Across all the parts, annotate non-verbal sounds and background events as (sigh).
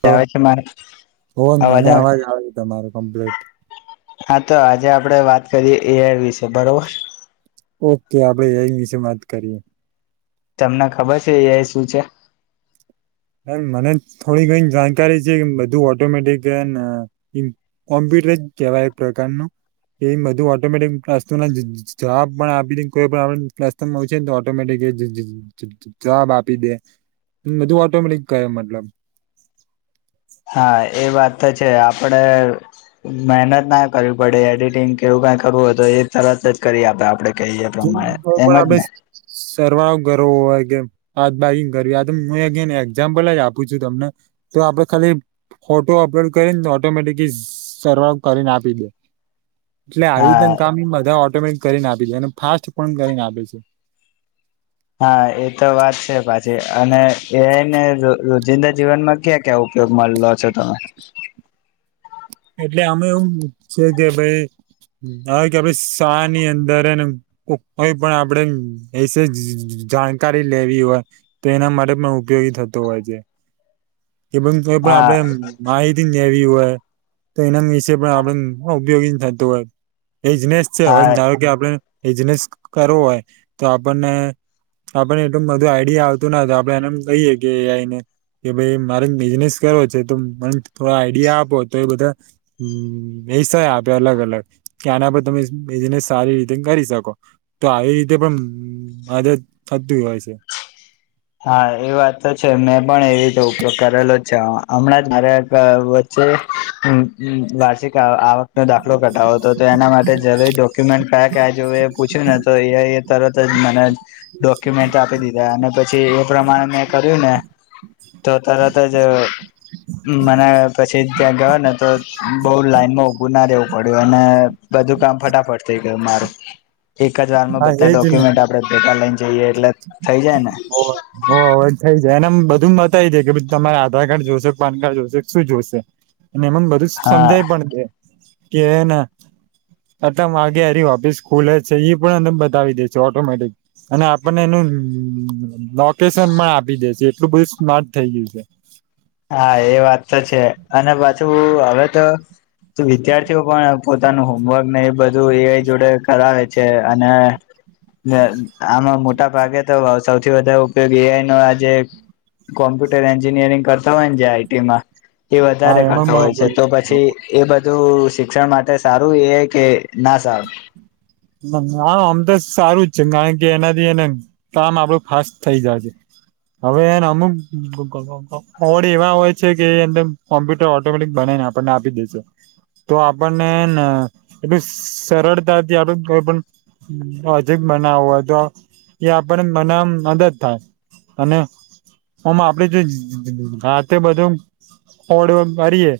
તો આવે છે મારે હો મને આવે છે અવાજ આવ્યો તમારું કમ્પ્લીટ હા તો આજે આપડે વાત કરીયએ એર વિશે બરોબર ઓકે આ ભાઈ એ વિશે મત કરીએ તમને ખબર છે એ શું છે મ મને થોડી ક જાણકારી છે કે બધું ઓટોમેટિક કોમ્પ કેવા એક પ્રકારનું એ બધું ઓટોમેટિક ક્લા જવાબ પણ આપી કોઈ પણ આપ ક્લામાં છે ને તો ઓટોમેટિક જવાબ આપી દે બધું ટોમેટિક ગયો મતલબ હા એ વાત તો છે આપણે મહેનત ના કરવી પડે એડિટિંગ કેવું કઈ કરવું હોય તો એ તરત જ કરી આપડે આપડે કહીએ જો પ્રમાણે એમ પણ જ આપડે ને સરવા ગર્વ હોય બાિંગ કરવી આ હુંન એઝામ્પલ જ આપું છું તમને તો આપડે ખાલી ફોટો અપલોડ કરીને ઓટોમેટિકલી સર્વાર કરીને આપી દે એટલે આવી રીને હા કામ એ બધા ઓટોમેટિક કરીને આપી છે અને ફાસ્ટ પણ કરીને આપે છે હા એતો વાત છે પાછી અને એને રોજિંદા જીવનમાં ક્યાં ક્યાં કક માલો છે તમે (inaudible) એટલે અમે એવું છે કે ભાઈ હ કે આપ શાહ ની અંદર એને કોઈ પણ આપડે એ જાણકારી લેવી હોય તો એના માટે પણ ઉપયોગી થતો હોય છે એ તોઈ પણ હા આપડણે માહિતી હોય તો એના વિશે પણ આપડ ઉપયોગી થતું હોય એઇઝનેસ છે હવે હા ધારો કે આપણે એઇઝનેસ કરવો હોય તો આપણને આપણે એટલું બધું આઈડિયા આવતું ના હત આપડે એનેમ કહીયે કે આઈને કે ભાઈ મારે બિઝનેસ કરવો છે તો મને થો આઈડિયા આપો તો એ બધા એસા આપે અલગ અલગ કે આના પર તમે બિનેસ સારી રીતે કરી શકો તો આવી રીતે પણ મદદ થતી હોય છે હા એ વાત તો છે મેં પણ એ રીતે ઉપયોગ કરેલો જ છે હમણાં જ મા તે વાષિક આવકનો દાખલો કટાવો હતો તો એના માટે જરૂરી ડોક્યુમેન્ટ કયા કયા જોવે એ પૂછ્યું ને તો એ એ તરત મને ડોક્યુમેન્ટ આપી દીધા અને પછી પછી એ પ્રમાણે મેં કર્યું ને તો તરત જ મને પછી ત્યાં ગયો ને તો બઉ લાઈનમાં ઉઊભું ના રહેવું પડ્યું અને બધું કામ ફટાફટ થઇ ગયું મારું એક જ વાર માં હા બધા એજ ને ડોક્યુમેન્ટ આપડે ભેટા લઈને જઈએ એટલે થઇ જાય ને હ હો હવે થઈ એને બધું બતાવી દે કે તમારે આધાર કાર્ડ જોશેો પાન કાર્ડ જોશેો શું જોશે અને એમને બધું હા સમજાય પણ દે કે ના આટલા વાગેારી ઓપીસ ખુલ જ છે એ પણ અ બતાવી દેશો ઓટોમેટિક અને આપણને એનું હમ લોકેશન માં આપી દે છે એટલું બધું સ્મર્ટ થઈ ગયું છે હા એ વાત તો છે અને પાછું હવે તો વિદ્યાર્થીઓ પણ પોતાનું હોમવર્ક ને એ બધું એ જોડે કરાવે છે અને આમાં મોટા ભાગે તો સૌથી વધારે ઉપયોગ એઆઈ નો આજે કોમ્પ્યુટર એન્જિનિયરિંગ કર ય છે આઈટીમાં એ હા વધારે કરતો એમાં હોય છે તો પછી એ બધ બધું શિક્ષણ માટે સારું એ કે ના સારું ના અમ તો સારું જ છે કારણ કે એનાથી એને કામ આપડું ફાસ્ટ થઇ જાય છે હવે એને અમુક ઓડ એવા હોય છે કે કોમ્પ્યુટર ઓટોમેટિક બના આપણને આપી દેજ તો આપણનેને એટલું સરળતાથી આપું કોઈ પણ હજીક બનાવું હોય તો એ આપણને બનાવવામાં મદદ થાય અનેને હમ આપડે જોતે બધું ફડ કરીએ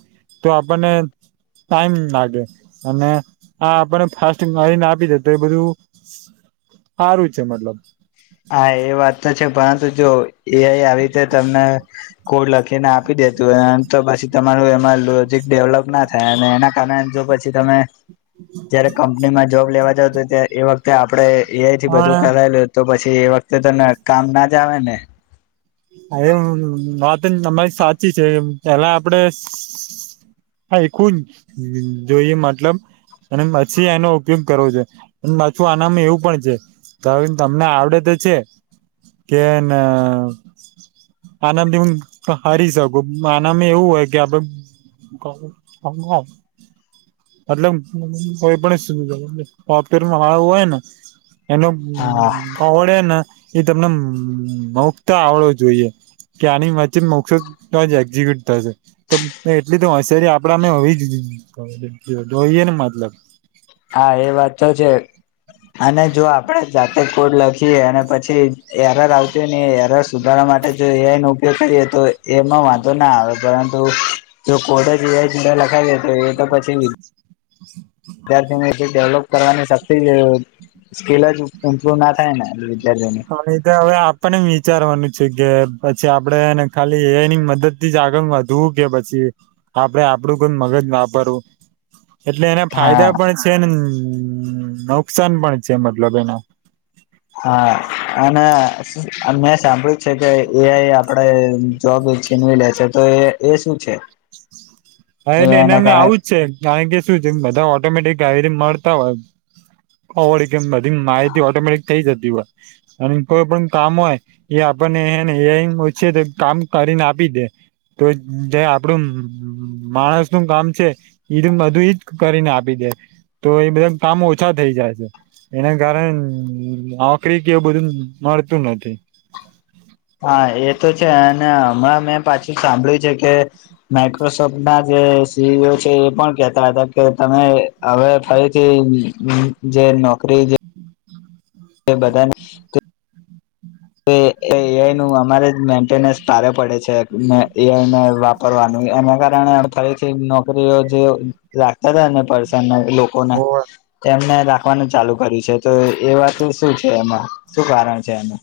તો આપણને ટાઈમ લાગે અને આ આપણને ફાસ્ટને તો એ બધું સારું છે મતલબ હા એ વાત તો છે પરંતુ જો એ આવી રીતે તમને કોડ લખીને આપી દેતુંમ તો પછી તમારું એમાં લોજિક ડેવલપ ના થાય અને એના કારણે જો પછી તમે જયારે કંપનીમાં જોબ લેવા જાવ તો ત્યારે એ વખતે આપડણે એઆઈથી બધું પણ કરાયેલું તો પછી એ વખતે તો કામ ના જ આવે ને હ એ વાત અમારી સાચી છે પેલા આપડે હા એું જ જોઈએ મતલબ અને પછી એનો ઉપયોગ કરવો છો માછું આનામ એવું પણ છે તો તમને આવડે તો છે કે આનાંદથી હું હરી શકું આનામ એવું હોય કે આપડે બ સમભાઈ (inaudible) મતલબ કોઈ પણફવેરમાંું હોય ને એનો હા ખવડે ને એ તમને મુક્ત આવડો જોઈએ કે આની વચ્ચે મોકશો તો જ એક્ઝિક્યુટ થશે તો એટલી તો હોશિયારી આપડામે હોવી જઈએ ઉહીએને મતલબ હા એ વાત તો છે અને જો આપડે જાતે કોડ લખી અને પછી એરર આવશે ને એરર સુધાર માટે જો એ ન ઉપયોગ કરીએ તો એમાં વાંધો ના આવે પરંતુ જો કોડ જીવા ચીડા લખાવ દે તો એ તો પછી નહી વિદ્યાર્થીને એ ડેવલોપ કરવાની શક્તિ સ્કીલ જ ઇમ્પ્રુવ ના થાય ને વિદ્યાર્થીઓને હા એ તો હવે આપણને વિચારવાનું છે કે પછી આપડેને ખાલી એની મદદ થી જ આગળ વધવું કે પછી આપડે આપડું કોઈ મગજ નાપરવું એટલે એના ફાયદા હા પણ છે ને હમ નુકસાન પણ છે મતલબ એનો હા અનેના મેં સાંભળ્યું છે કે એઆઈ આપડે જોબ છીનવી લે છે તો એ એ શું છે હા એટલે એને એઆઈને અમે કારણે આવું જ છે કારણ કે શું છે બધા ઓટોમેટિક કાય મળતા હોયળ કેમ બધી માહિતી ઓટોમેટિક થઈ જતી અને કોઈ પણ કામ હોય એ આપણને એ ઓછ તો કામ કરીને આપી દે તો જે આપડું માણસ નું કામ છે ઈજ બધું ઈજ કરીને આપી દે તો એ બધા કામ ઓછા થઈ જાય છે એના કારણે આકરી કેવ બધું મળડપ નથીથી હા એ તો છે અને હમણાં મેં પાછું સાંભળ્યું છે કે માઈક્રોસોફ્ટ ના જે ી છે એ પણ કેતા હતા કે તમે હવે ફરીથી જે નોકરી જે એ બધને એઆઈ નું અમારે જ મેન્ટેનન્સ ભારે પડે છે એઆઈને વાપરવાનું એના કારણે ફરીથી નોકરીઓ જે લાગતા હતાાય પસા એ લોકોને હા તેમમને રાખવાનું ચાલુ કર્યું છે તો એ વાત શું છે એમાં શું કારણ છે એનું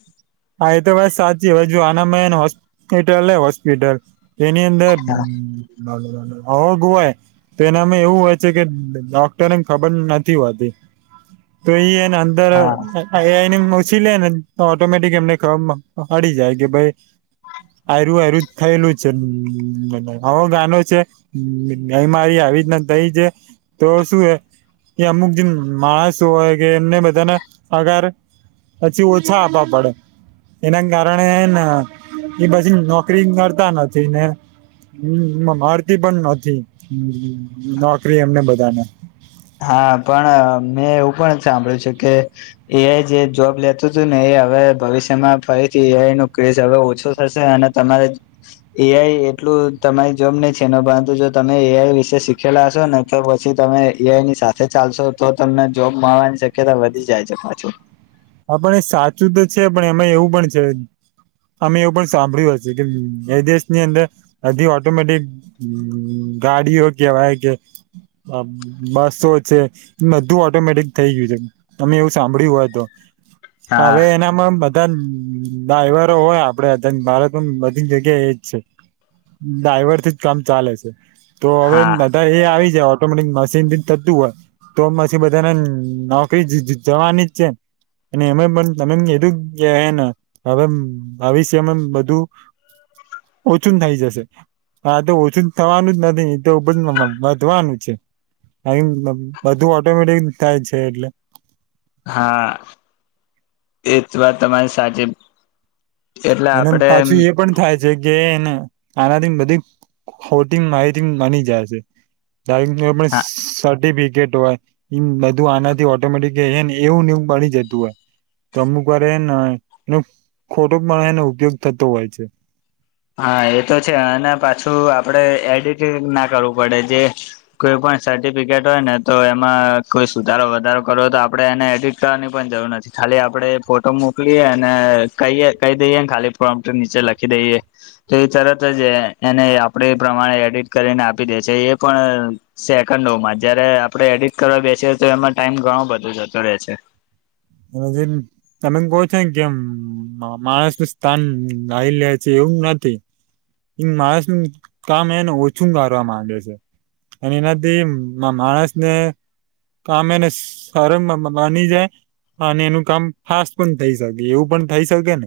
હા એ તો બસ સાચી જો આનામયાનું હોસ્પિટલ હોસ્પિટલ તેની અંદર આવગ હોય તો એનામાં એવું હોય છે કે ડોક્ટરને ખબર નથી હોતી તો એ એને અંદરને હા ઓછી લે ને ઓટોમેટ કે એમને ખ હડી જાય કે ભાઈ આરું આરું થયેલું છે હો ગાનો છે અમારી આવે આવી રીતના થઈ છે તો શું હ એ અમુક જે માણસો હોય કે એમને બધાને આગાર પછી ઓછા આ પડે એના કારણેને એ પછી નોકરી કરતા નથી ને હમ મળરતી પણ નથી નોકરી એમને બધાને હા પણ મેં એવું પણ સાંભળ્યું છે કે એ જે જોબ લેતું હતું ને એ હવે ભવિષ્યમાં ફરીથી એઆઈ નું ક્રીઝ હવે ઓછો થશે અને તમારે એઆઈ એટલું તમારી જોબ નહી છે એ પરંતુ જો તમે એઆઈ વિશે શીખેલા હશો ને તો પછી તમે સીઆઈની સાથે ચાલશો તો તમને જોબ મળવાની શક્યતા વધી જાય છે પાછું હા પણ એ સાચું તો છે પણ એમાં એવું પણ છે અમે એવું પણ સાંભળ્યું હશે કે એ દેશની અંદર હધ ઓટોમેટિક ગાડીઓ કેવા કે હ બસો છે બધું ઓટોમેટિક થઈ ગયું છે તમે એવું સાંભળ્યું હોય તો હા હવે એનામાં બધા ધ નાહેવારો હોય આપડે ભારત બધી જગ્યા એજ છે ડાઈવરથી જ કામ ચાલે છે તો હવે હા બધા એ આવી જાય ઓટોમેટિક મ ચિંતિત થતું હોય તો પછી બધાને નોકરી જવાની જ છે અને એમે પણ તમે કધું હ આવી છેમે બધું ઓછું થઈ જશે હા તો ઓછું થવાનું જ નથી તો વધવાનું છે બધું ઓટોમેટિક થાય છે એટલે હા એ જ વાત તમારી સાચ અને પાછું એ પણ થાય છે કે એને આનાથી બધી હોટીંગ માહિતીંગ બની જાય છે ડાઈવિંગ સા બી ટ હોય નધું આનાથી ઓટોમેટિક એવું નું બની જતું હોય તો અમુક વાે એને એનો ખોટો પણ એનો ઉપયોગ થતો હોય છે હા એ તો છે અને પાછું આપડે એડિટંગ ના કરવું પડે જે કોઈ પણ સર્ટિફિકેટ હોય ને તો એમાં કોઈ સુધારો વધારો કરવો તો આપણે એને એડમિટ કરવાની પણ જરૂર નથી ખાલી આપડે ફોટો મોકલીએ અને કહીએ કહી દઈએ ને ખાલી ફોર્મ નીચે લખી દઈએ તો એ તરત જ એને આપડે એ પ્રમાણે એડિટ કરીને આપી દે છે એ પણ સેકન્ડોમાં જયારે આપણે એડિટ કરવા બેસીએ તો એમાં ટાઈમ ઘણો બધો જતો રહે છે (inaudible) અને જે તમે કહો છો ને કેમ માણસ નું સ્થાન લાવ લે છે એવું નથી માણસ નું કામ એને ઓછું કરવા માંગે છે અને એનાથી માણસ ને કમે એને સાર માની જાય ા અને એનું કામ ફાસ્ટ પણ થઇ શકે એવું પણ થઈ શકે ને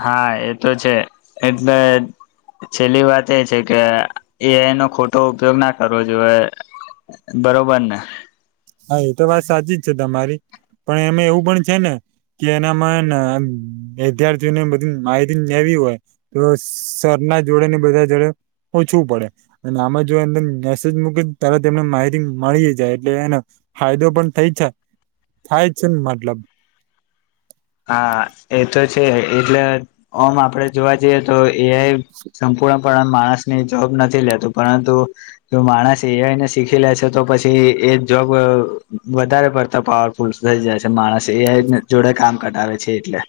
હા એ તો છે એટલે છેલ્લી વાત એ છે કે એ એનો ખોટો ઉપયોગ ના કરવો જોઈએ બરોબર ને હા એ તો વાત સાચી જ છે તમારી પણ એમાં એવું પણ છે ને કે એનામાંને વિધ્યાર્થીઓને બધ માહિતી લવી હોય તો સરના જોડે ને બધા જોડે ઓછું પડે અને આમાં જો એમ મેસેજ મૂકી ત્યારે તેમને માહિતી મળી જાય એટલેને ફાયદો પણ થાય છે થાય છે ને મતલબ હા એ તો છે એટલે ઓમ આપડે જોવા જઈએ તો એઆ સંપૂર્ણ પણ માણસ ની જોબ નથી લેતું પરંતુ જો માણસ એને શીખી લે છે તો પછી એ જોબ વધારે પડતા પાવરફુલ થઈ જશે માણસ એ જોડે કામ કટાવે છે એટલે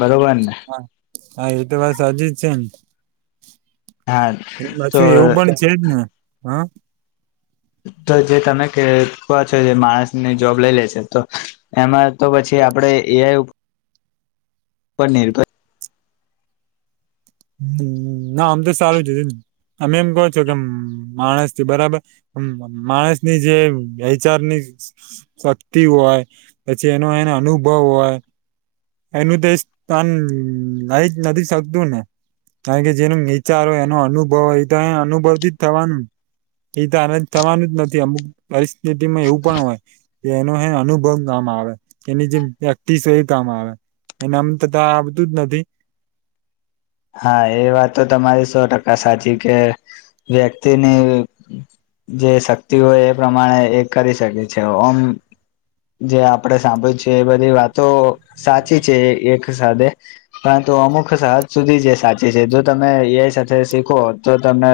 બરોબર ને હા હા એ તો બસ હજી જ છે ને હા એ તો પાછું એવું પણ છેજ ને હા તો જે તમે ક છો જે માણસની જોબ લઈ લેશે તો એમાં તો પછી આપણેે એ પને ર હ ના આમ તો સારું જશે ને અમે એમ કહો છો કે માણસ બરાબર માણસની જે વચારની શક્તિ હોય પછી એનો એનો અનુભવ હોય એનું દ સ્ન ન નથી શકતું ને કારણ કે જેનો નીચાર હોય એનો અનુભવ હો તો અનુભવથી જ થવાનું એ તો આનંદ થવાનું જ નથી અમુક પરિસ્થિતિમાં એવું પણ હોય કે એનો અનુભવ ગ આવે એની જેમ પ્રેક્ટિસ હોય એ કામ આવે એને આમ તો તો આ બધું જ નથી હા એ વાત તો તમારી સો ટકા સાચી કે વ્યક્તિની જે શક્તિ હોય એ પ્રમાણે એ કરી શકે છે ઓમ જે આપડે સાંભળી છે એ બધી વાતો સાચી છે એક સાથે પણ તો અમુખ સા સુધી જે સાચી છે જો તમે એઆઈ સાથે શીખો તો તમને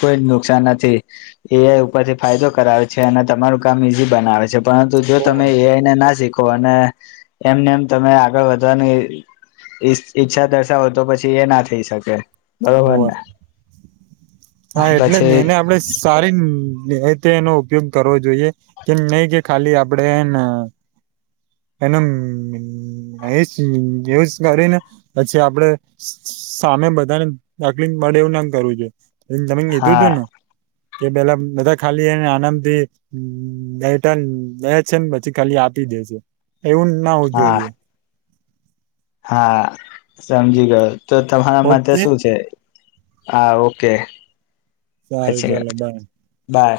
કોઈ નુકસાન નથી એઆઈ ઉપરથી ફાયદો કરાવે છે અને તમારું કામ ઈઝી બનાવે છે પરંતુ જો તમે હોવે એઆઈને ના શીખો અને એમને એમ તમે આગળ વધવાની ઈચ્છા દર્શાવો તો પછી એ ના થઈ શકે ઓ બરોબર ને હા એટલે પછી એને આપડે સારી તે એનો ઉપયોગ કરવો જોઈએ કેમ નહી કે ખાલી આપણેે એન યુઝ કરી ને પછી આપડે સામે બધાને માટેે એવું ના કરવું જોઈએ તમે કીધું હા તું ને કે પેલા બધા ખાલી એને આનંદ થી લે છે ને પછી ખાલી આપી દે છે એવું ના હોવું હા જોઈએ હા સમજી ગયો તો તમારા માટે ઓકે શું છે હા ઓકે સારું પછી ચાલો બાય બાય